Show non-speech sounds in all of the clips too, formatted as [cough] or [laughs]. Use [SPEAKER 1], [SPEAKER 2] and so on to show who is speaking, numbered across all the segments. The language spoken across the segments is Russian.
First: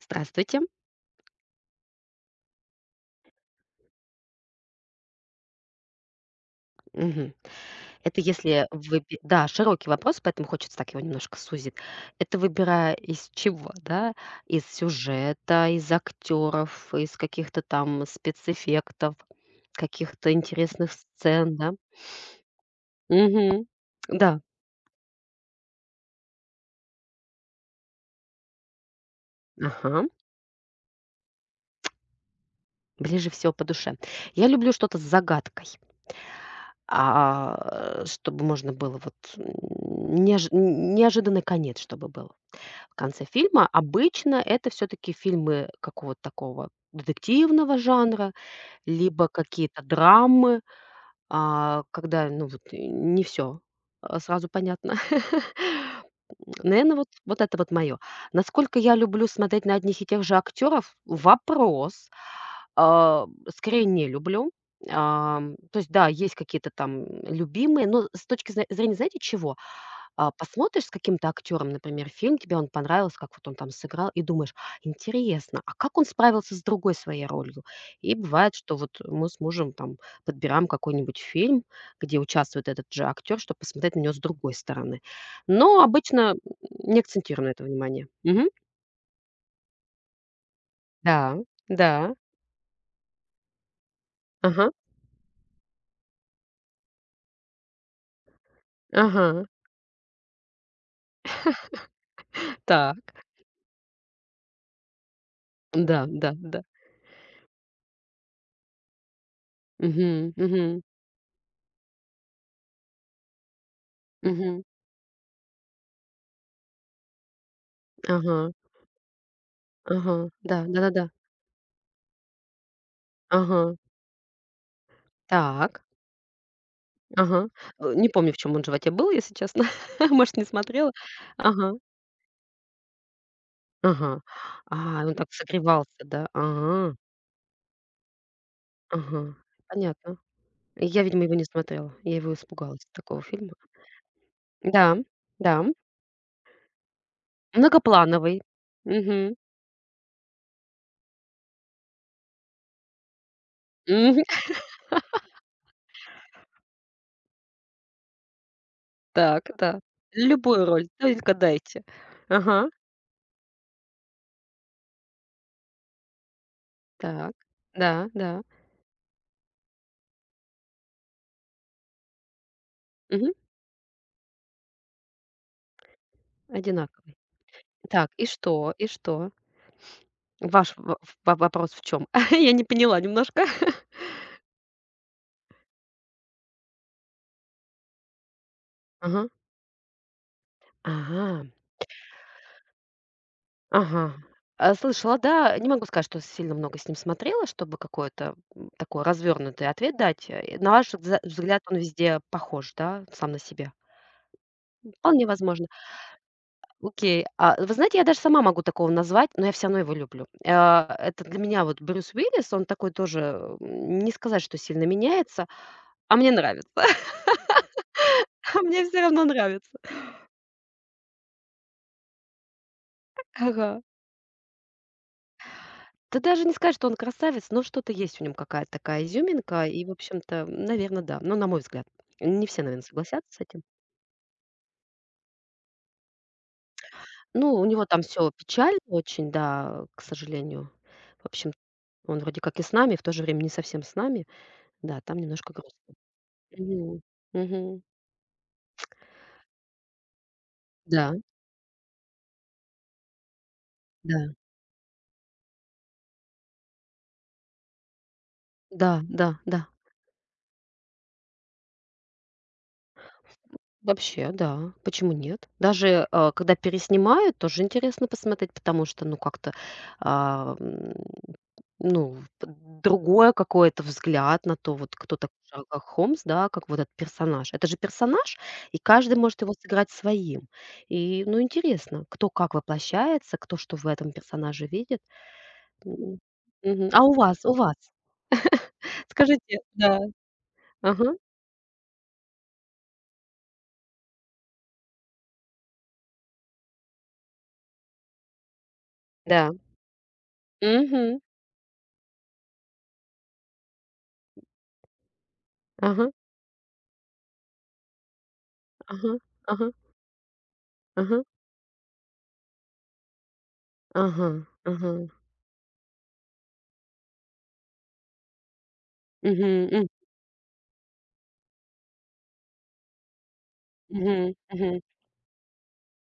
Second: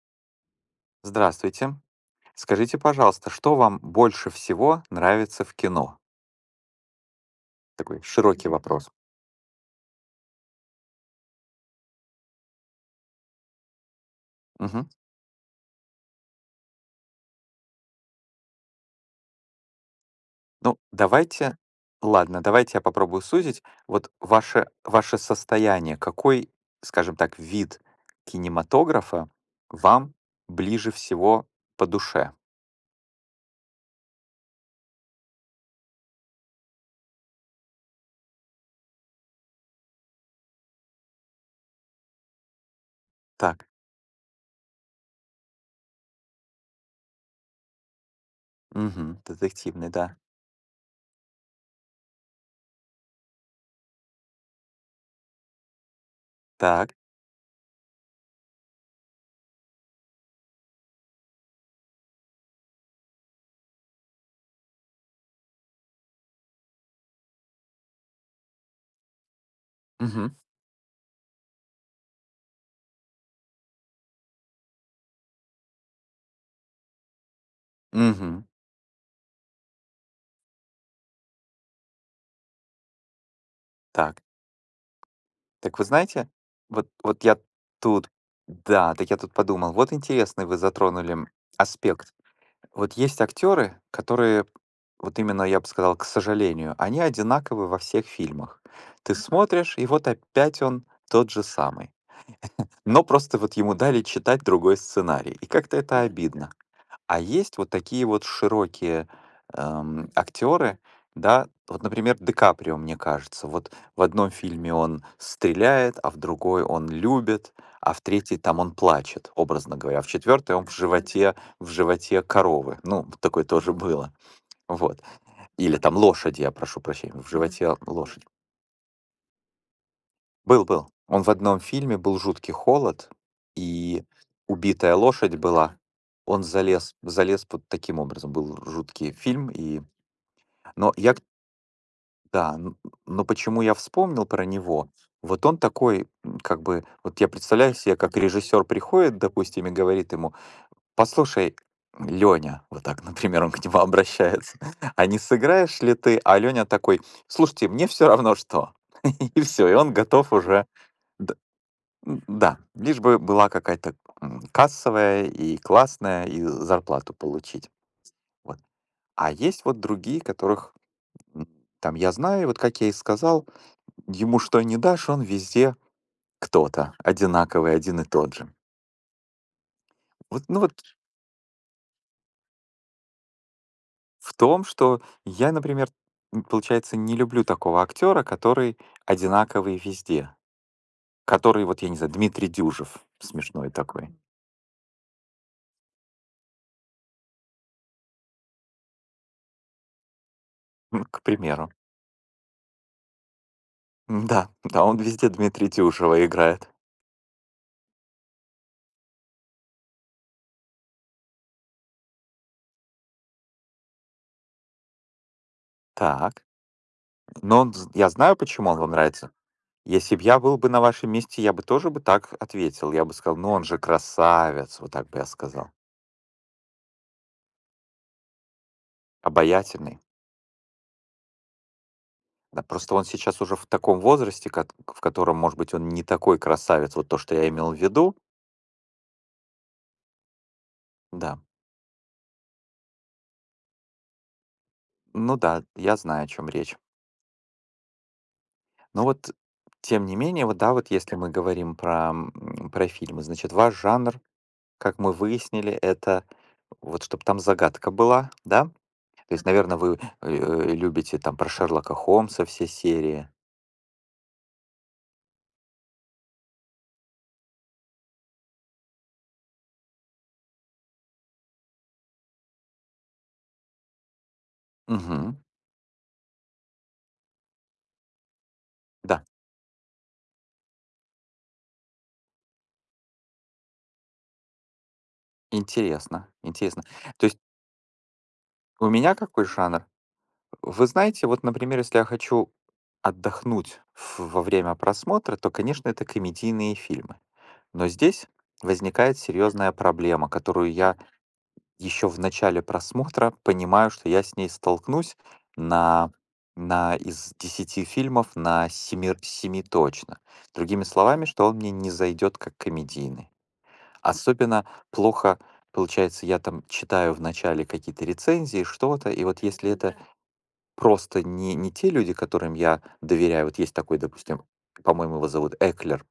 [SPEAKER 1] Здравствуйте.
[SPEAKER 2] Здравствуйте. Скажите, пожалуйста, что вам больше всего нравится в кино?
[SPEAKER 1] Мгм.
[SPEAKER 2] Такой
[SPEAKER 1] Это
[SPEAKER 2] широкий
[SPEAKER 1] если
[SPEAKER 2] вопрос.
[SPEAKER 1] выби Да, широкий вопрос, поэтому хочется так его немножко сузить. Это выбирая из чего, да? Из
[SPEAKER 2] Мгм.
[SPEAKER 1] сюжета, из актеров, из каких-то там спецэффектов, каких-то
[SPEAKER 2] Ну,
[SPEAKER 1] интересных сцен,
[SPEAKER 2] давайте,
[SPEAKER 1] да?
[SPEAKER 2] ладно, давайте я попробую сузить.
[SPEAKER 1] Мгм.
[SPEAKER 2] Вот
[SPEAKER 1] Да.
[SPEAKER 2] ваше состояние, какой, скажем так, вид кинематографа
[SPEAKER 1] Ага.
[SPEAKER 2] вам ближе всего по душе?
[SPEAKER 1] Ближе всего по душе. Я люблю что-то с загадкой, чтобы можно было вот неожиданный конец чтобы был. В конце фильма.
[SPEAKER 2] Так,
[SPEAKER 1] Обычно это все-таки фильмы какого-то такого детективного жанра,
[SPEAKER 2] мгм.
[SPEAKER 1] либо какие-то
[SPEAKER 2] Детективный, да.
[SPEAKER 1] драмы. А когда, ну, вот не все сразу понятно. [laughs] Наверное,
[SPEAKER 2] Так,
[SPEAKER 1] вот это вот мое. Насколько я люблю смотреть на одних и тех же актеров вопрос. А скорее не люблю. То есть, да, есть какие-то там любимые, но с точки зна зрения, знаете, чего? А,
[SPEAKER 2] мгм.
[SPEAKER 1] посмотришь с каким-то актером, например, фильм, тебе он понравился, как вот он там сыграл, и думаешь: "Интересно, а как он справился с другой своей ролью?" И
[SPEAKER 2] Мгм.
[SPEAKER 1] бывает, что вот мы с мужем там подбираем какой-нибудь фильм, где участвует этот же актер, чтобы посмотреть на него
[SPEAKER 2] Так.
[SPEAKER 1] с другой стороны.
[SPEAKER 2] Так
[SPEAKER 1] Но
[SPEAKER 2] вы знаете,
[SPEAKER 1] обычно
[SPEAKER 2] вот
[SPEAKER 1] не
[SPEAKER 2] вот
[SPEAKER 1] акцентирую на это внимание.
[SPEAKER 2] тут
[SPEAKER 1] Мгм.
[SPEAKER 2] да, так я тут подумал, вот интересный вы затронули,
[SPEAKER 1] Да, да.
[SPEAKER 2] аспект. Вот есть актеры, которые,
[SPEAKER 1] Ага,
[SPEAKER 2] вот именно, я бы сказал, к сожалению, они одинаковы во всех фильмах. Ты
[SPEAKER 1] ага.
[SPEAKER 2] смотришь, и вот опять он тот же самый. Но
[SPEAKER 1] Так.
[SPEAKER 2] просто вот ему дали читать другой сценарий, и как-то это
[SPEAKER 1] Да, да,
[SPEAKER 2] обидно.
[SPEAKER 1] да.
[SPEAKER 2] А есть вот такие вот широкие,
[SPEAKER 1] Мгм,
[SPEAKER 2] актеры,
[SPEAKER 1] мгм,
[SPEAKER 2] да. Вот, например, Ди Каприо, мне кажется. Вот в одном
[SPEAKER 1] мгм.
[SPEAKER 2] фильме он стреляет, а в другой он любит, а в третьей
[SPEAKER 1] Ага,
[SPEAKER 2] там он плачет, образно говоря, а в
[SPEAKER 1] ага.
[SPEAKER 2] четвертой
[SPEAKER 1] Да,
[SPEAKER 2] он в
[SPEAKER 1] да-да-да.
[SPEAKER 2] животе в животе коровы. Ну, такое тоже
[SPEAKER 1] Ага.
[SPEAKER 2] было. Вот. Или
[SPEAKER 1] Так.
[SPEAKER 2] там лошади, я прошу прощения, в
[SPEAKER 1] Ага.
[SPEAKER 2] животе
[SPEAKER 1] Не
[SPEAKER 2] лошадь.
[SPEAKER 1] помню, в чем он животе был, если честно. [laughs] Может, не
[SPEAKER 2] Был, был.
[SPEAKER 1] смотрела.
[SPEAKER 2] Он в одном
[SPEAKER 1] Ага,
[SPEAKER 2] фильме был "Жуткий холод", и
[SPEAKER 1] ага.
[SPEAKER 2] убитая
[SPEAKER 1] А, он так
[SPEAKER 2] лошадь была.
[SPEAKER 1] согревался, да?
[SPEAKER 2] Он
[SPEAKER 1] Ага,
[SPEAKER 2] залез вот таким образом. Был жуткий
[SPEAKER 1] ага.
[SPEAKER 2] фильм, и
[SPEAKER 1] Понятно.
[SPEAKER 2] но
[SPEAKER 1] Я,
[SPEAKER 2] я к
[SPEAKER 1] видимо, его не смотрела. Я его
[SPEAKER 2] да, н
[SPEAKER 1] испугалась, такого
[SPEAKER 2] но
[SPEAKER 1] фильма.
[SPEAKER 2] почему я вспомнил про него?
[SPEAKER 1] Да,
[SPEAKER 2] Вот
[SPEAKER 1] да.
[SPEAKER 2] он такой, как бы, вот я представляю себе, как
[SPEAKER 1] Многоплановый.
[SPEAKER 2] режиссер
[SPEAKER 1] Мгм.
[SPEAKER 2] приходит, допустим, и говорит ему: "Послушай, Лёня" — вот так, [laughs] например, он к нему
[SPEAKER 1] Мгм.
[SPEAKER 2] обращается, [laughs] "а не сыграешь ли ты?" А Лёня такой: "Слушайте, мне всё равно что". [laughs] И
[SPEAKER 1] Так,
[SPEAKER 2] всё, и
[SPEAKER 1] да.
[SPEAKER 2] он готов
[SPEAKER 1] Любую
[SPEAKER 2] уже.
[SPEAKER 1] роль, только дайте.
[SPEAKER 2] Да,
[SPEAKER 1] Ага.
[SPEAKER 2] лишь бы была какая-то, кассовая и классная, и зарплату
[SPEAKER 1] Так.
[SPEAKER 2] получить.
[SPEAKER 1] Да, да.
[SPEAKER 2] Вот. А есть вот другие, которых, м, там я знаю, вот как я и
[SPEAKER 1] Мгм.
[SPEAKER 2] сказал, ему что не дашь, он везде кто-то
[SPEAKER 1] Одинаковый.
[SPEAKER 2] одинаковый, один и
[SPEAKER 1] Так, и
[SPEAKER 2] тот же.
[SPEAKER 1] что? И что?
[SPEAKER 2] Вот, ну
[SPEAKER 1] Ваш
[SPEAKER 2] вот
[SPEAKER 1] в в во- вопрос в чем? [laughs] Я не поняла немножко. [laughs]
[SPEAKER 2] в том, что я, например, получается, не люблю такого актера, который
[SPEAKER 1] Ага.
[SPEAKER 2] одинаковый везде.
[SPEAKER 1] Ага.
[SPEAKER 2] Который, вот я не знаю, Дмитрий Дюжев, смешной такой,
[SPEAKER 1] Ага.
[SPEAKER 2] [laughs]
[SPEAKER 1] А, слышала, да. Не могу сказать, что сильно много с ним смотрела, чтобы какой-то, м, такой развернутый ответ дать. На ваш вза
[SPEAKER 2] к
[SPEAKER 1] взгляд,
[SPEAKER 2] примеру.
[SPEAKER 1] он везде похож, да, сам на себя?
[SPEAKER 2] Да, да, он
[SPEAKER 1] Вполне
[SPEAKER 2] везде
[SPEAKER 1] возможно.
[SPEAKER 2] Дмитрий Дюжева играет.
[SPEAKER 1] Окей. А, вы знаете, я даже сама могу такого назвать, но я всё равно его люблю. А, это для меня вот Брюс Уиллис, он такой тоже, не сказать, что сильно меняется, а мне
[SPEAKER 2] Так.
[SPEAKER 1] нравится. [laughs]
[SPEAKER 2] Но он з я знаю,
[SPEAKER 1] А
[SPEAKER 2] почему он
[SPEAKER 1] мне
[SPEAKER 2] вам
[SPEAKER 1] все равно
[SPEAKER 2] нравится.
[SPEAKER 1] нравится.
[SPEAKER 2] Если бы я был бы на вашем месте, я бы тоже бы так ответил. Я бы сказал: "Ну, он
[SPEAKER 1] Ага.
[SPEAKER 2] же красавец". Вот так бы я сказал.
[SPEAKER 1] Да даже не сказать, что он красавец, но что-то есть в нём, какая-то такая изюминка. И, в
[SPEAKER 2] Обаятельный.
[SPEAKER 1] общем-то, наверное, да. Но на мой взгляд. Не все,
[SPEAKER 2] Да,
[SPEAKER 1] наверно,
[SPEAKER 2] просто он
[SPEAKER 1] согласятся с
[SPEAKER 2] сейчас уже
[SPEAKER 1] этим.
[SPEAKER 2] в таком возрасте, кат в котором, может быть, он не такой красавец. Вот то, что я
[SPEAKER 1] Ну, у
[SPEAKER 2] имел в
[SPEAKER 1] него там
[SPEAKER 2] виду.
[SPEAKER 1] все печально очень, да, к сожалению. В
[SPEAKER 2] Да.
[SPEAKER 1] общем, он вроде как и с нами, в то же время не совсем с нами. Да, там
[SPEAKER 2] Ну
[SPEAKER 1] немножко
[SPEAKER 2] да,
[SPEAKER 1] грустно.
[SPEAKER 2] я знаю, о чем речь.
[SPEAKER 1] Мгм. Мгм.
[SPEAKER 2] Но вот, тем не менее, вот да, вот
[SPEAKER 1] Да,
[SPEAKER 2] если мы говорим про, про фильмы, значит, ваш жанр,
[SPEAKER 1] да.
[SPEAKER 2] как мы выяснили, это вот чтобы там загадка была, да?
[SPEAKER 1] Да, да,
[SPEAKER 2] То есть,
[SPEAKER 1] да.
[SPEAKER 2] наверное, вы, любите там про Шерлока Холмса все серии.
[SPEAKER 1] Вообще, да. Почему нет? Даже, когда переснимают, тоже интересно посмотреть, потому что, ну, как-то, а, м, ну, п- другое какое-то взгляд на то, вот кто такой
[SPEAKER 2] Мгм.
[SPEAKER 1] Шерлок Холмс, да, как вот этот персонаж. Это же персонаж, и каждый
[SPEAKER 2] Да,
[SPEAKER 1] может его сыграть своим. И, ну, интересно, кто как воплощается, кто что в этом персонаже видит. М,
[SPEAKER 2] интересно, интересно.
[SPEAKER 1] Мгм. А у
[SPEAKER 2] То есть
[SPEAKER 1] вас, у вас?
[SPEAKER 2] у
[SPEAKER 1] [laughs]
[SPEAKER 2] меня какой
[SPEAKER 1] Скажите,
[SPEAKER 2] жанр?
[SPEAKER 1] да.
[SPEAKER 2] Вы
[SPEAKER 1] Ага,
[SPEAKER 2] знаете, вот, например, если я хочу отдохнуть в во время просмотра, то, конечно, это комедийные фильмы. Но здесь возникает
[SPEAKER 1] да.
[SPEAKER 2] серьезная проблема, которую я
[SPEAKER 1] Мгм.
[SPEAKER 2] еще в начале просмотра понимаю, что я с ней столкнусь
[SPEAKER 1] Ага,
[SPEAKER 2] на на из 10 фильмов на семи
[SPEAKER 1] ага,
[SPEAKER 2] семи
[SPEAKER 1] ага,
[SPEAKER 2] точно. Другими
[SPEAKER 1] ага.
[SPEAKER 2] словами, что он мне не зайдет как комедийный.
[SPEAKER 1] Ага,
[SPEAKER 2] Особенно
[SPEAKER 1] ага.
[SPEAKER 2] плохо получается, я там читаю в начале какие-то рецензии, что-то, и вот если
[SPEAKER 1] Мгм,
[SPEAKER 2] Ну
[SPEAKER 1] м,
[SPEAKER 2] это да. Просто не те люди, которым я доверяю. Вот есть такой,
[SPEAKER 1] мгм,
[SPEAKER 2] допустим,
[SPEAKER 1] мгм.
[SPEAKER 2] по-моему, его зовут Эклер,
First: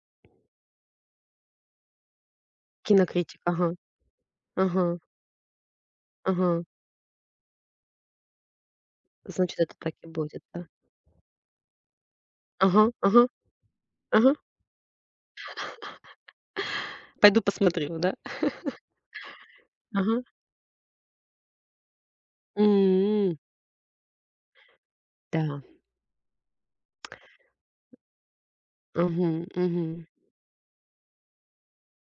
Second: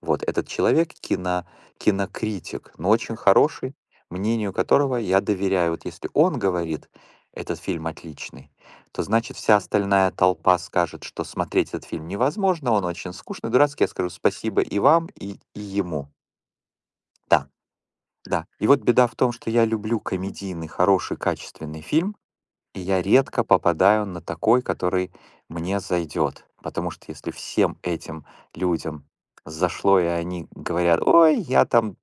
[SPEAKER 2] вот этот человек кинокритик, но очень
[SPEAKER 1] Кинокритик, ага,
[SPEAKER 2] хороший, мнению
[SPEAKER 1] ага,
[SPEAKER 2] которого я доверяю. Вот если он
[SPEAKER 1] ага.
[SPEAKER 2] говорит: "Этот фильм отличный", то значит вся
[SPEAKER 1] Значит, это так и
[SPEAKER 2] остальная
[SPEAKER 1] будет,
[SPEAKER 2] толпа
[SPEAKER 1] да.
[SPEAKER 2] скажет, что смотреть этот фильм невозможно,
[SPEAKER 1] Ага,
[SPEAKER 2] он очень
[SPEAKER 1] ага,
[SPEAKER 2] скучный, дурацкий. Я скажу:
[SPEAKER 1] ага.
[SPEAKER 2] "Спасибо и вам, и ему".
[SPEAKER 1] Пойду
[SPEAKER 2] Да,
[SPEAKER 1] посмотрю, да?
[SPEAKER 2] да. И вот беда в том, что я люблю
[SPEAKER 1] Ага.
[SPEAKER 2] комедийный, хороший, качественный фильм, и я
[SPEAKER 1] М,
[SPEAKER 2] редко попадаю на такой, который
[SPEAKER 1] да.
[SPEAKER 2] мне зайдет. Потому что если всем этим людям
[SPEAKER 1] Мгм, мгм.
[SPEAKER 2] зашло, и они говорят, ой, я там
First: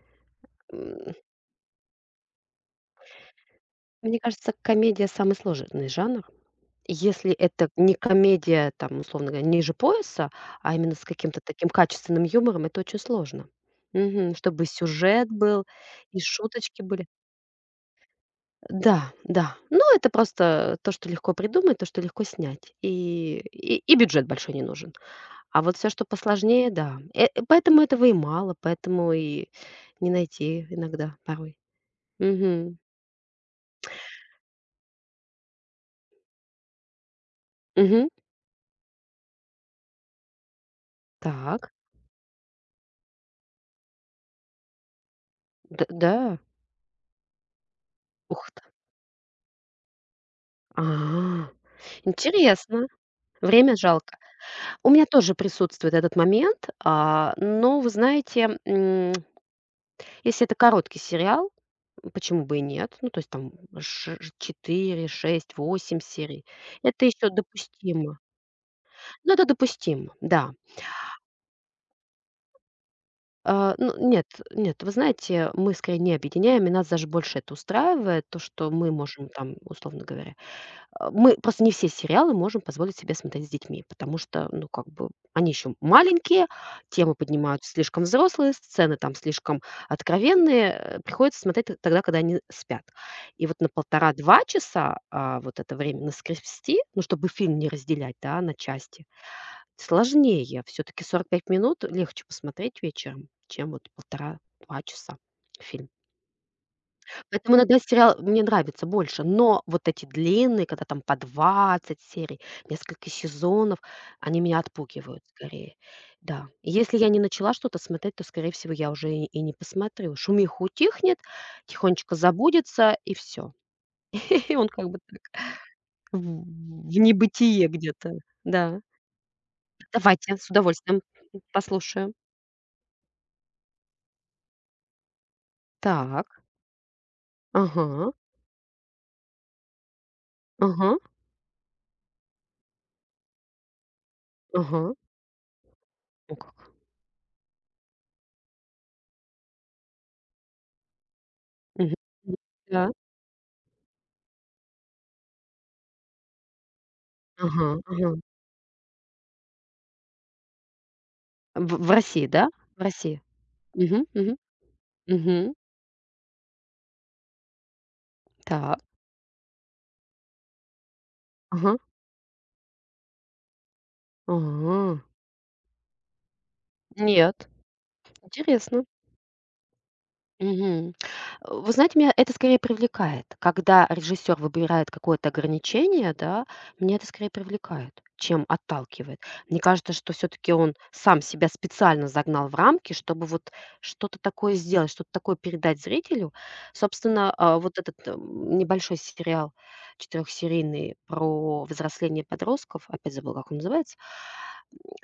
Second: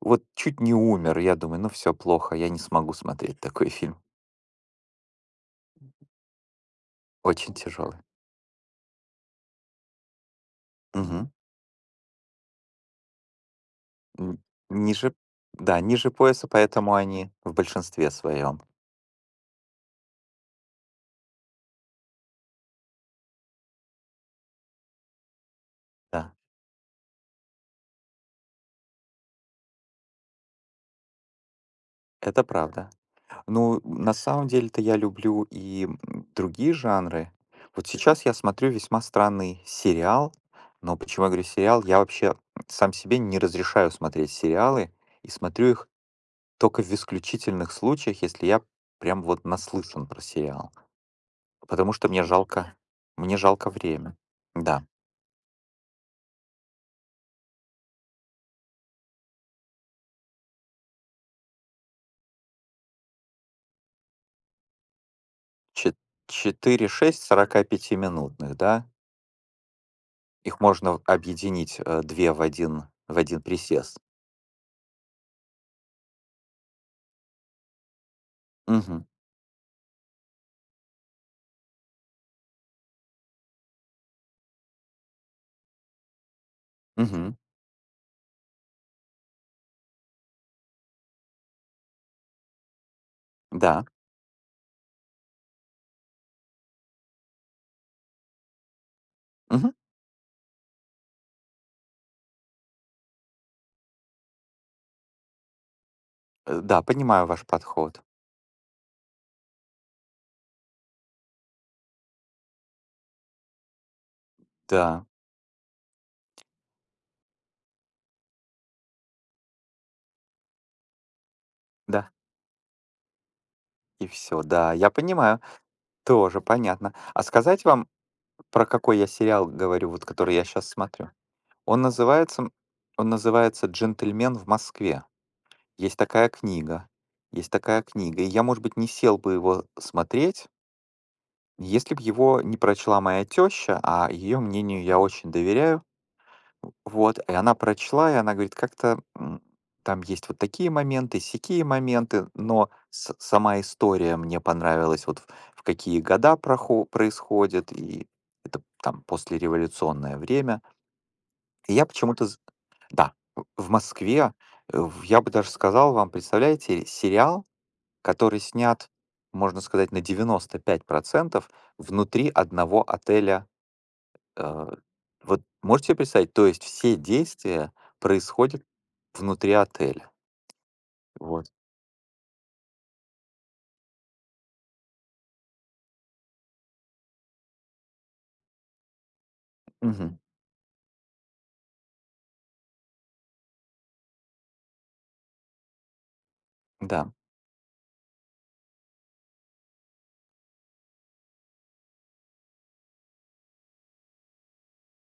[SPEAKER 2] вот чуть не
[SPEAKER 1] М,
[SPEAKER 2] умер, я думаю, ну все плохо, я не смогу смотреть такой фильм.
[SPEAKER 1] Мне кажется, комедия — самый сложный жанр. Если
[SPEAKER 2] Очень
[SPEAKER 1] это не
[SPEAKER 2] тяжелый.
[SPEAKER 1] комедия, там, условно говоря, ниже пояса, а именно с
[SPEAKER 2] Мгм.
[SPEAKER 1] каким-то таким качественным юмором, это очень сложно. Мгм.
[SPEAKER 2] Н-
[SPEAKER 1] Чтобы
[SPEAKER 2] Ниже,
[SPEAKER 1] сюжет был
[SPEAKER 2] да, ниже
[SPEAKER 1] и
[SPEAKER 2] пояса,
[SPEAKER 1] шуточки
[SPEAKER 2] поэтому
[SPEAKER 1] были.
[SPEAKER 2] они в большинстве своем.
[SPEAKER 1] Да, да. Ну, это просто то, что легко придумать, то, что легко снять. И бюджет большой не нужен. А вот все, что
[SPEAKER 2] Да,
[SPEAKER 1] посложнее, да. Поэтому этого и мало, поэтому и не найти иногда порой.
[SPEAKER 2] это
[SPEAKER 1] Угу.
[SPEAKER 2] правда. Ну, на самом деле-то я люблю и другие жанры. Вот
[SPEAKER 1] Угу.
[SPEAKER 2] сейчас я смотрю весьма странный сериал, но почему я говорю
[SPEAKER 1] Так.
[SPEAKER 2] сериал? Я вообще сам себе не разрешаю смотреть сериалы и смотрю их
[SPEAKER 1] Да.
[SPEAKER 2] только в исключительных случаях, если
[SPEAKER 1] Ух
[SPEAKER 2] я
[SPEAKER 1] ты.
[SPEAKER 2] прям вот наслышан про сериал.
[SPEAKER 1] А,
[SPEAKER 2] Потому что
[SPEAKER 1] интересно.
[SPEAKER 2] мне жалко
[SPEAKER 1] Время
[SPEAKER 2] время.
[SPEAKER 1] жалко.
[SPEAKER 2] Да,
[SPEAKER 1] У меня тоже присутствует этот момент, но вы знаете, если это короткий сериал, почему бы и нет? Ну, то есть там ш 4, 6,
[SPEAKER 2] чет-
[SPEAKER 1] 8 серий.
[SPEAKER 2] четыре,
[SPEAKER 1] Это
[SPEAKER 2] шесть
[SPEAKER 1] еще
[SPEAKER 2] 45
[SPEAKER 1] допустимо.
[SPEAKER 2] минутных, да?
[SPEAKER 1] Ну, это допустимо, да.
[SPEAKER 2] Их можно объединить, две в один
[SPEAKER 1] А, ну,
[SPEAKER 2] присест.
[SPEAKER 1] нет, нет, вы знаете, мы скорее не объединяем, и нас даже больше это устраивает, то, что мы
[SPEAKER 2] Угу,
[SPEAKER 1] можем там, условно говоря. А, мы просто не все сериалы можем позволить себе смотреть с детьми, потому что, ну, как бы они еще маленькие, темы
[SPEAKER 2] угу,
[SPEAKER 1] поднимают слишком взрослые, сцены там слишком откровенные, приходится смотреть тогда, когда они спят. И вот на
[SPEAKER 2] да.
[SPEAKER 1] полтора-два часа вот это время наскрести, ну, чтобы фильм не разделять, да, на части,
[SPEAKER 2] Мгм.
[SPEAKER 1] сложнее. Все-таки 45 минут легче посмотреть вечером, чем вот полтора-два часа фильм.
[SPEAKER 2] Да, понимаю ваш
[SPEAKER 1] Поэтому иногда
[SPEAKER 2] подход.
[SPEAKER 1] сериал мне нравится больше, но вот эти длинные, когда там по 20 серий, несколько сезонов, они меня
[SPEAKER 2] Да,
[SPEAKER 1] отпугивают скорее. Да. И если я не начала что-то смотреть, то, скорее всего, я уже и не посмотрю. Шумиха утихнет,
[SPEAKER 2] да,
[SPEAKER 1] тихонечко забудется, и все.
[SPEAKER 2] и все.
[SPEAKER 1] [laughs] И он
[SPEAKER 2] Да,
[SPEAKER 1] как
[SPEAKER 2] я
[SPEAKER 1] бы
[SPEAKER 2] понимаю,
[SPEAKER 1] так в
[SPEAKER 2] тоже понятно.
[SPEAKER 1] в
[SPEAKER 2] А сказать
[SPEAKER 1] небытие
[SPEAKER 2] вам,
[SPEAKER 1] где-то.
[SPEAKER 2] про
[SPEAKER 1] Да.
[SPEAKER 2] какой я сериал говорю, вот который
[SPEAKER 1] Давайте,
[SPEAKER 2] я
[SPEAKER 1] с
[SPEAKER 2] сейчас
[SPEAKER 1] удовольствием,
[SPEAKER 2] смотрю? Он
[SPEAKER 1] послушаю.
[SPEAKER 2] называется, он называется "Джентльмен в Москве". Есть
[SPEAKER 1] Так.
[SPEAKER 2] такая книга, есть такая
[SPEAKER 1] Ага,
[SPEAKER 2] книга. И я, может быть, не сел бы его смотреть,
[SPEAKER 1] ага,
[SPEAKER 2] если бы его не прочла моя теща, а её мнению
[SPEAKER 1] ага.
[SPEAKER 2] я очень доверяю.
[SPEAKER 1] О как.
[SPEAKER 2] Вот, и она прочла, и она говорит, как-то там есть вот такие моменты, сякие
[SPEAKER 1] Мгм.
[SPEAKER 2] моменты, но
[SPEAKER 1] Да.
[SPEAKER 2] сама история мне понравилась, вот в какие года
[SPEAKER 1] Ага,
[SPEAKER 2] происходит, и
[SPEAKER 1] ага.
[SPEAKER 2] это там послереволюционное время. И
[SPEAKER 1] В
[SPEAKER 2] я
[SPEAKER 1] в России,
[SPEAKER 2] почему-то,
[SPEAKER 1] да? В России.
[SPEAKER 2] в
[SPEAKER 1] Мгм,
[SPEAKER 2] Москве,
[SPEAKER 1] мгм,
[SPEAKER 2] я бы даже
[SPEAKER 1] мгм.
[SPEAKER 2] сказал вам, представляете, сериал, который
[SPEAKER 1] Так.
[SPEAKER 2] снят, можно сказать, на 95%
[SPEAKER 1] Ага.
[SPEAKER 2] внутри одного отеля. Э,
[SPEAKER 1] А.
[SPEAKER 2] вот можете себе представить? То есть все
[SPEAKER 1] Нет.
[SPEAKER 2] действия происходят
[SPEAKER 1] Интересно.
[SPEAKER 2] внутри отеля.
[SPEAKER 1] Мгм.
[SPEAKER 2] Вот.
[SPEAKER 1] Вы знаете, меня это скорее привлекает. Когда режиссер выбирает какое-то ограничение, да, меня это скорее привлекает, чем отталкивает. Мне кажется, что
[SPEAKER 2] Мгм.
[SPEAKER 1] все-таки он сам себя специально загнал в рамки, чтобы вот что-то такое сделать, что-то такое передать зрителю.
[SPEAKER 2] Да.
[SPEAKER 1] Собственно, вот этот небольшой сериал четырехсерийный про взросление подростков, опять забыл, как он называется,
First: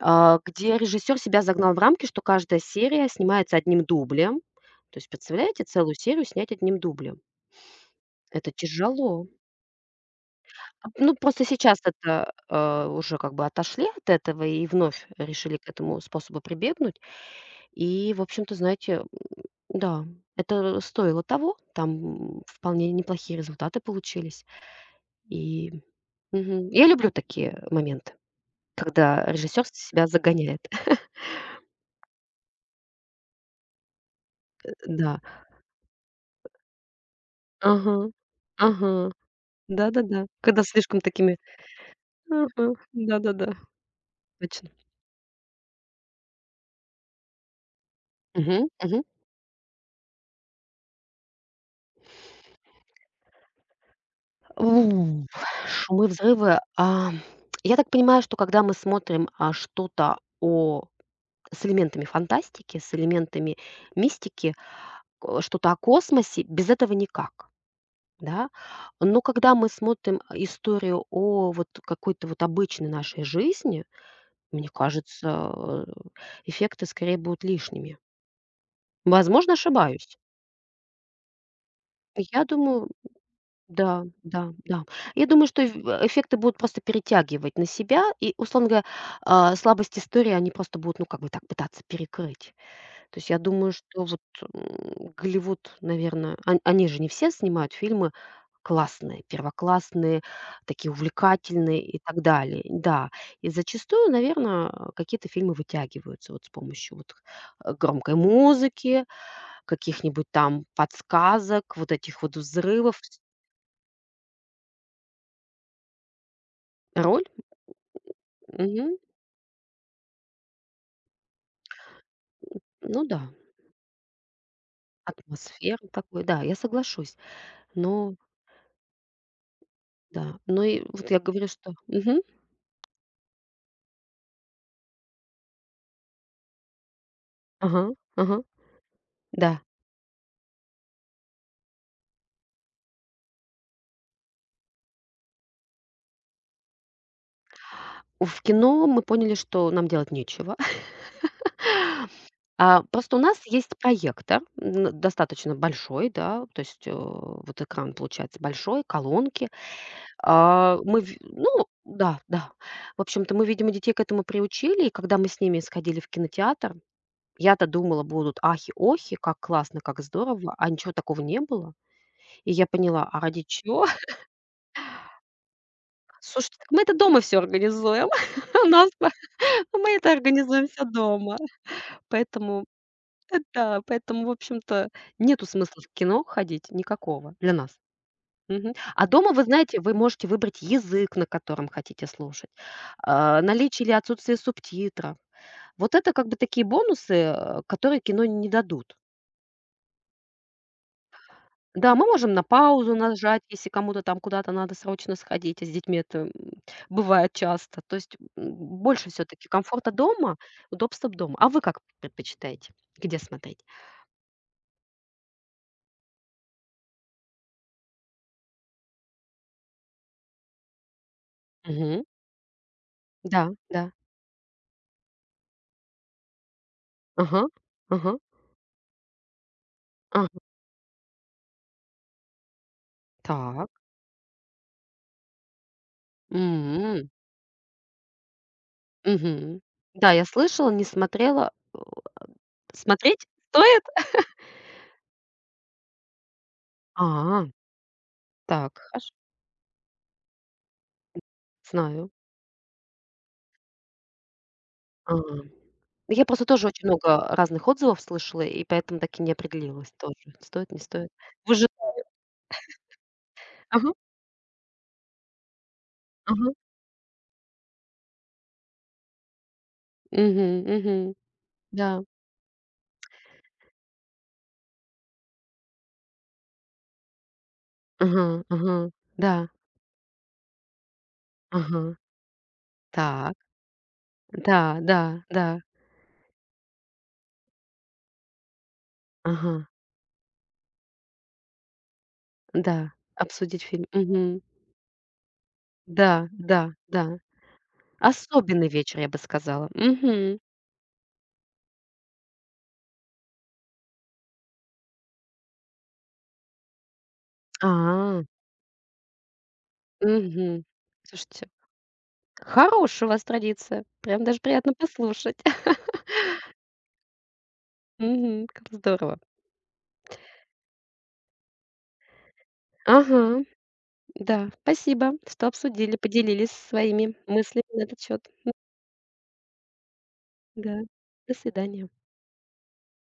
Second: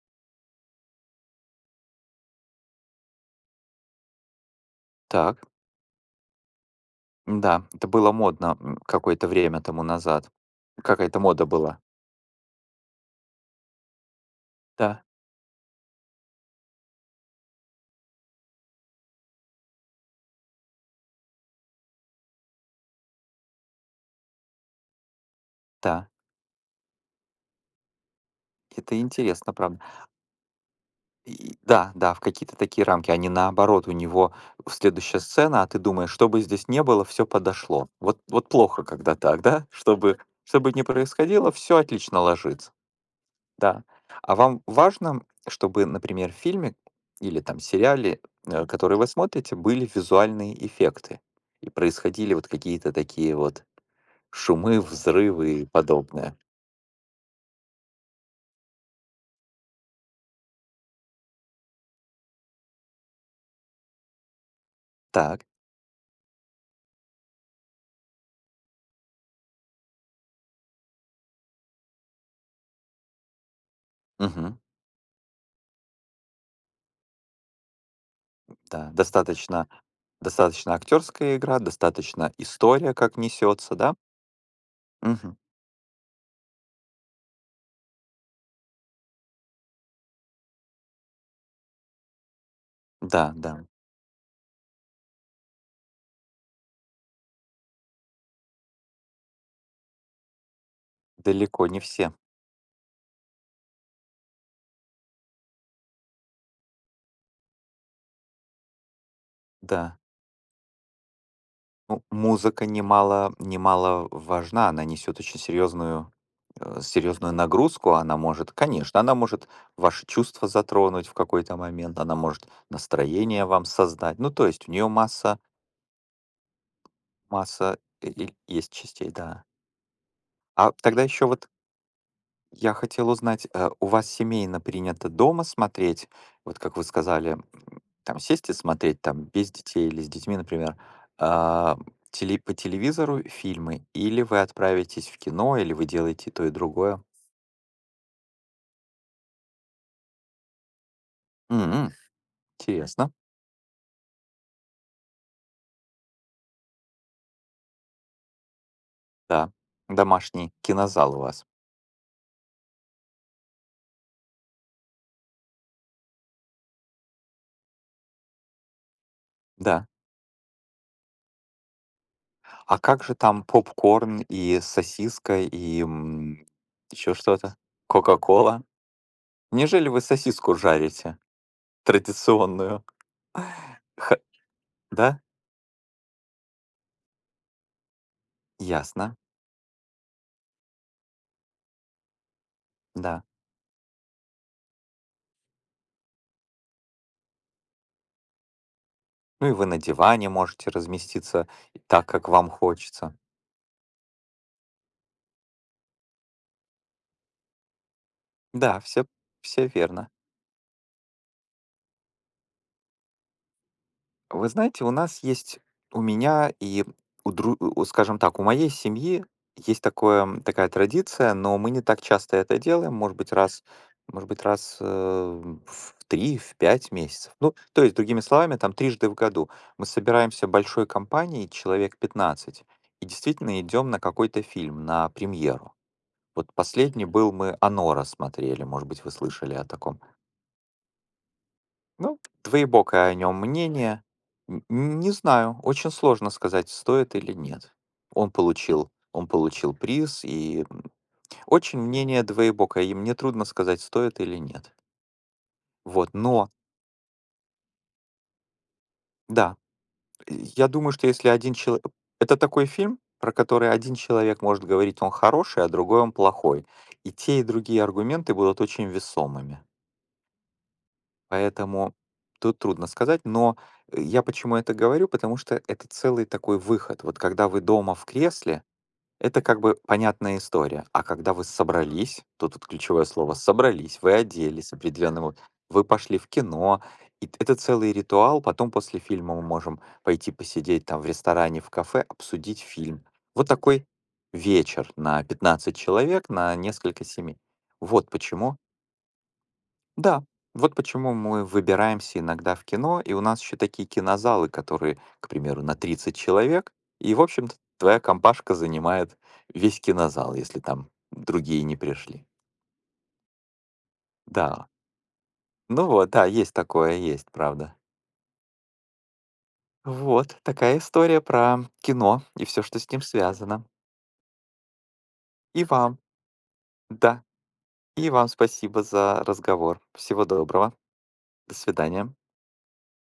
[SPEAKER 1] где режиссер себя загнал в рамки, что каждая серия снимается одним дублем. То есть,
[SPEAKER 2] Так.
[SPEAKER 1] представляете, целую серию снять одним дублем?
[SPEAKER 2] Да, это было
[SPEAKER 1] Это
[SPEAKER 2] модно,
[SPEAKER 1] тяжело.
[SPEAKER 2] какое-то время тому назад.
[SPEAKER 1] А, ну,
[SPEAKER 2] Какая-то
[SPEAKER 1] просто
[SPEAKER 2] мода
[SPEAKER 1] сейчас
[SPEAKER 2] была.
[SPEAKER 1] это, уже как бы отошли от этого и
[SPEAKER 2] Да,
[SPEAKER 1] вновь решили к этому способу прибегнуть. И, в общем-то, знаете, да, это стоило того. Там вполне неплохие результаты получились. И
[SPEAKER 2] да.
[SPEAKER 1] Мгм. Я люблю такие моменты,
[SPEAKER 2] Это
[SPEAKER 1] когда
[SPEAKER 2] интересно,
[SPEAKER 1] режиссер
[SPEAKER 2] правда.
[SPEAKER 1] себя загоняет. [laughs]
[SPEAKER 2] И да, да, в какие-то такие рамки, а не наоборот, у него следующая
[SPEAKER 1] Да.
[SPEAKER 2] сцена, а ты думаешь, что бы здесь не было, все подошло.
[SPEAKER 1] Ага.
[SPEAKER 2] Вот плохо,
[SPEAKER 1] Ага.
[SPEAKER 2] когда так, да? Чтобы
[SPEAKER 1] Да-да-да, когда
[SPEAKER 2] чтобы не
[SPEAKER 1] слишком такими.
[SPEAKER 2] происходило, все отлично ложится.
[SPEAKER 1] Ага, да-да-да,
[SPEAKER 2] Да. А вам
[SPEAKER 1] точно.
[SPEAKER 2] важно, чтобы, например, в фильме или там сериале,
[SPEAKER 1] Мгм,
[SPEAKER 2] который
[SPEAKER 1] мгм.
[SPEAKER 2] вы смотрите, были визуальные эффекты и происходили вот какие-то такие вот шумы,
[SPEAKER 1] У,
[SPEAKER 2] взрывы и
[SPEAKER 1] Шумы,
[SPEAKER 2] подобное?
[SPEAKER 1] взрывы. А, я так понимаю, что когда мы смотрим, что-то о с элементами фантастики, с элементами мистики,
[SPEAKER 2] Так.
[SPEAKER 1] что-то о космосе, без этого никак, да. Но когда мы смотрим историю о вот какой-то вот обычной нашей жизни,
[SPEAKER 2] Мгм.
[SPEAKER 1] мне кажется, э, эффекты скорее будут лишними.
[SPEAKER 2] Да.
[SPEAKER 1] Возможно,
[SPEAKER 2] Достаточно
[SPEAKER 1] ошибаюсь.
[SPEAKER 2] достаточно актерская игра, достаточно
[SPEAKER 1] Я думаю
[SPEAKER 2] история, как несется, да?
[SPEAKER 1] Да, да, да. Я
[SPEAKER 2] Мгм.
[SPEAKER 1] думаю, что эффекты будут просто перетягивать на себя, и, условно говоря, слабость истории они просто будут, ну, как бы так пытаться перекрыть. То
[SPEAKER 2] Да,
[SPEAKER 1] есть я
[SPEAKER 2] да.
[SPEAKER 1] думаю, что вот Голливуд, наверное, они же не все снимают фильмы классные, первоклассные, такие
[SPEAKER 2] Далеко не
[SPEAKER 1] увлекательные и
[SPEAKER 2] все.
[SPEAKER 1] так далее. Да, и зачастую, наверное, какие-то фильмы вытягиваются вот с помощью вот громкой музыки,
[SPEAKER 2] Да.
[SPEAKER 1] каких-нибудь там подсказок, вот
[SPEAKER 2] Ну,
[SPEAKER 1] этих вот
[SPEAKER 2] музыка
[SPEAKER 1] взрывов.
[SPEAKER 2] немало важна, она несет очень серьезную нагрузку.
[SPEAKER 1] Мгм.
[SPEAKER 2] Она может ваши чувства затронуть в какой-то момент, она может
[SPEAKER 1] Ну да,
[SPEAKER 2] настроение вам создать. Ну, то есть у нее
[SPEAKER 1] атмосфера такой, да, я соглашусь.
[SPEAKER 2] масса
[SPEAKER 1] Но
[SPEAKER 2] и есть частей, да.
[SPEAKER 1] да, но
[SPEAKER 2] А
[SPEAKER 1] и
[SPEAKER 2] тогда
[SPEAKER 1] вот я
[SPEAKER 2] еще
[SPEAKER 1] говорю,
[SPEAKER 2] вот
[SPEAKER 1] что. Мгм.
[SPEAKER 2] Я хотел узнать, у вас семейно принято дома смотреть, вот как вы сказали,
[SPEAKER 1] Ага,
[SPEAKER 2] там
[SPEAKER 1] ага,
[SPEAKER 2] сесть и смотреть, там без
[SPEAKER 1] да.
[SPEAKER 2] детей или с детьми, например, а, по телевизору фильмы, или вы отправитесь в кино, или вы делаете и то и другое?
[SPEAKER 1] У В кино мы поняли, что нам делать нечего. [laughs]
[SPEAKER 2] М,
[SPEAKER 1] А,
[SPEAKER 2] Интересно,
[SPEAKER 1] просто у нас есть проектор, н достаточно большой, да, то есть, э, вот экран получается большой, колонки.
[SPEAKER 2] да. Домашний
[SPEAKER 1] А, мы в
[SPEAKER 2] кинозал у вас,
[SPEAKER 1] ну да, да. В общем-то, мы, видимо, детей к этому приучили, и когда мы с ними сходили в кинотеатр, я-то думала, будут ахи-охи, как классно,
[SPEAKER 2] да.
[SPEAKER 1] как здорово, а ничего такого не было. И я
[SPEAKER 2] А как
[SPEAKER 1] поняла,
[SPEAKER 2] же
[SPEAKER 1] а
[SPEAKER 2] там
[SPEAKER 1] ради чего?
[SPEAKER 2] попкорн и сосиска и
[SPEAKER 1] [laughs] Слушайте, так мы это
[SPEAKER 2] еще
[SPEAKER 1] дома все
[SPEAKER 2] что-то?
[SPEAKER 1] организуем.
[SPEAKER 2] Кока-кола?
[SPEAKER 1] [laughs] У нас мы
[SPEAKER 2] Неужели
[SPEAKER 1] мы
[SPEAKER 2] вы
[SPEAKER 1] это
[SPEAKER 2] сосиску
[SPEAKER 1] организуем все
[SPEAKER 2] жарите?
[SPEAKER 1] дома. Поэтому,
[SPEAKER 2] Традиционную?
[SPEAKER 1] да,
[SPEAKER 2] Ха-
[SPEAKER 1] поэтому, в общем-то,
[SPEAKER 2] да?
[SPEAKER 1] нету смысла в кино ходить никакого для нас. Мгм. А
[SPEAKER 2] Ясно,
[SPEAKER 1] дома, вы знаете, вы можете выбрать язык, на котором хотите слушать,
[SPEAKER 2] да.
[SPEAKER 1] а, наличие или отсутствие субтитров. Вот это как бы такие бонусы, которые кино не дадут.
[SPEAKER 2] Ну и вы на диване можете разместиться и
[SPEAKER 1] Да, мы
[SPEAKER 2] так, как
[SPEAKER 1] можем на
[SPEAKER 2] вам
[SPEAKER 1] паузу
[SPEAKER 2] хочется.
[SPEAKER 1] нажать, если кому-то там куда-то надо срочно сходить, а с детьми это, бывает часто. То есть,
[SPEAKER 2] Да, все,
[SPEAKER 1] больше все таки
[SPEAKER 2] все
[SPEAKER 1] комфорта
[SPEAKER 2] верно.
[SPEAKER 1] дома, удобства дома. А вы как предпочитаете, где смотреть?
[SPEAKER 2] Вы знаете, у нас есть, у меня и у, дру- у, скажем так, у моей семьи есть такое, такая традиция, но мы не так
[SPEAKER 1] Мгм.
[SPEAKER 2] часто это делаем, может быть,
[SPEAKER 1] Да, да.
[SPEAKER 2] раз в 3, в 5 месяцев.
[SPEAKER 1] Ага,
[SPEAKER 2] Ну, то есть,
[SPEAKER 1] ага,
[SPEAKER 2] другими словами, там трижды в году мы
[SPEAKER 1] ага.
[SPEAKER 2] собираемся большой компанией, человек 15, и действительно
[SPEAKER 1] Так.
[SPEAKER 2] идем на какой-то фильм, на премьеру. Вот последний
[SPEAKER 1] М,
[SPEAKER 2] был, мы "Анора" смотрели, может быть, вы слышали
[SPEAKER 1] Мгм.
[SPEAKER 2] о таком.
[SPEAKER 1] Да, я слышала, не смотрела.
[SPEAKER 2] Ну, двоебокое о
[SPEAKER 1] Смотреть
[SPEAKER 2] нем
[SPEAKER 1] стоит?
[SPEAKER 2] мнение.
[SPEAKER 1] [laughs]
[SPEAKER 2] Н Не знаю, очень сложно сказать, стоит или
[SPEAKER 1] А,
[SPEAKER 2] нет.
[SPEAKER 1] так, хорошо,
[SPEAKER 2] Он получил приз, и, очень
[SPEAKER 1] знаю.
[SPEAKER 2] мнение двоебокое, и мне трудно сказать, стоит или нет.
[SPEAKER 1] А.
[SPEAKER 2] Вот,
[SPEAKER 1] Я просто
[SPEAKER 2] но
[SPEAKER 1] тоже очень много разных отзывов слышала, и поэтому так и не
[SPEAKER 2] да,
[SPEAKER 1] определилась тоже,
[SPEAKER 2] я
[SPEAKER 1] стоит, не
[SPEAKER 2] думаю, что
[SPEAKER 1] стоит.
[SPEAKER 2] если один
[SPEAKER 1] Вы же
[SPEAKER 2] человек, это такой фильм, про который
[SPEAKER 1] Ага,
[SPEAKER 2] один человек может говорить, он хороший, а другой он
[SPEAKER 1] ага.
[SPEAKER 2] плохой. И те, и другие аргументы будут очень весомыми.
[SPEAKER 1] Мгм, мгм. Да.
[SPEAKER 2] Поэтому тут трудно сказать, но я почему это говорю, потому что это целый такой выход. Вот когда вы дома в
[SPEAKER 1] Ага,
[SPEAKER 2] кресле,
[SPEAKER 1] ага. Да.
[SPEAKER 2] это как бы понятная история. А когда вы
[SPEAKER 1] Ага.
[SPEAKER 2] собрались, тут вот ключевое слово
[SPEAKER 1] Так.
[SPEAKER 2] собрались, вы
[SPEAKER 1] Да,
[SPEAKER 2] оделись
[SPEAKER 1] да,
[SPEAKER 2] определенным, вот,
[SPEAKER 1] да.
[SPEAKER 2] вы пошли в кино, и это целый ритуал. Потом после фильма мы
[SPEAKER 1] Ага.
[SPEAKER 2] можем пойти посидеть там в ресторане, в кафе, обсудить
[SPEAKER 1] Да.
[SPEAKER 2] фильм. Вот
[SPEAKER 1] Обсудить фильм.
[SPEAKER 2] такой
[SPEAKER 1] Мгм.
[SPEAKER 2] вечер на 15
[SPEAKER 1] Да,
[SPEAKER 2] человек, на
[SPEAKER 1] да,
[SPEAKER 2] несколько
[SPEAKER 1] да.
[SPEAKER 2] семей. Вот почему
[SPEAKER 1] Особенный вечер, я бы сказала.
[SPEAKER 2] да,
[SPEAKER 1] Мгм.
[SPEAKER 2] вот почему мы выбираемся иногда в кино, и у нас еще такие кинозалы, которые, к примеру, на 30 человек, и, в общем-то, твоя
[SPEAKER 1] А.
[SPEAKER 2] компашка занимает весь кинозал, если
[SPEAKER 1] Мгм.
[SPEAKER 2] там
[SPEAKER 1] Слушайте,
[SPEAKER 2] другие не пришли.
[SPEAKER 1] хорошая у вас традиция. Прям даже
[SPEAKER 2] Да,
[SPEAKER 1] приятно послушать.
[SPEAKER 2] ну
[SPEAKER 1] [laughs]
[SPEAKER 2] вот, да, есть такое, есть, правда.
[SPEAKER 1] Мгм, как здорово.
[SPEAKER 2] Вот, такая история про кино и все, что с ним
[SPEAKER 1] Ага.
[SPEAKER 2] связано.
[SPEAKER 1] Да, спасибо, что
[SPEAKER 2] И
[SPEAKER 1] обсудили,
[SPEAKER 2] вам,
[SPEAKER 1] поделились своими
[SPEAKER 2] да,
[SPEAKER 1] мыслями на этот
[SPEAKER 2] и вам
[SPEAKER 1] счет.
[SPEAKER 2] спасибо за разговор. Всего доброго.
[SPEAKER 1] Да, до
[SPEAKER 2] До
[SPEAKER 1] свидания.
[SPEAKER 2] свидания.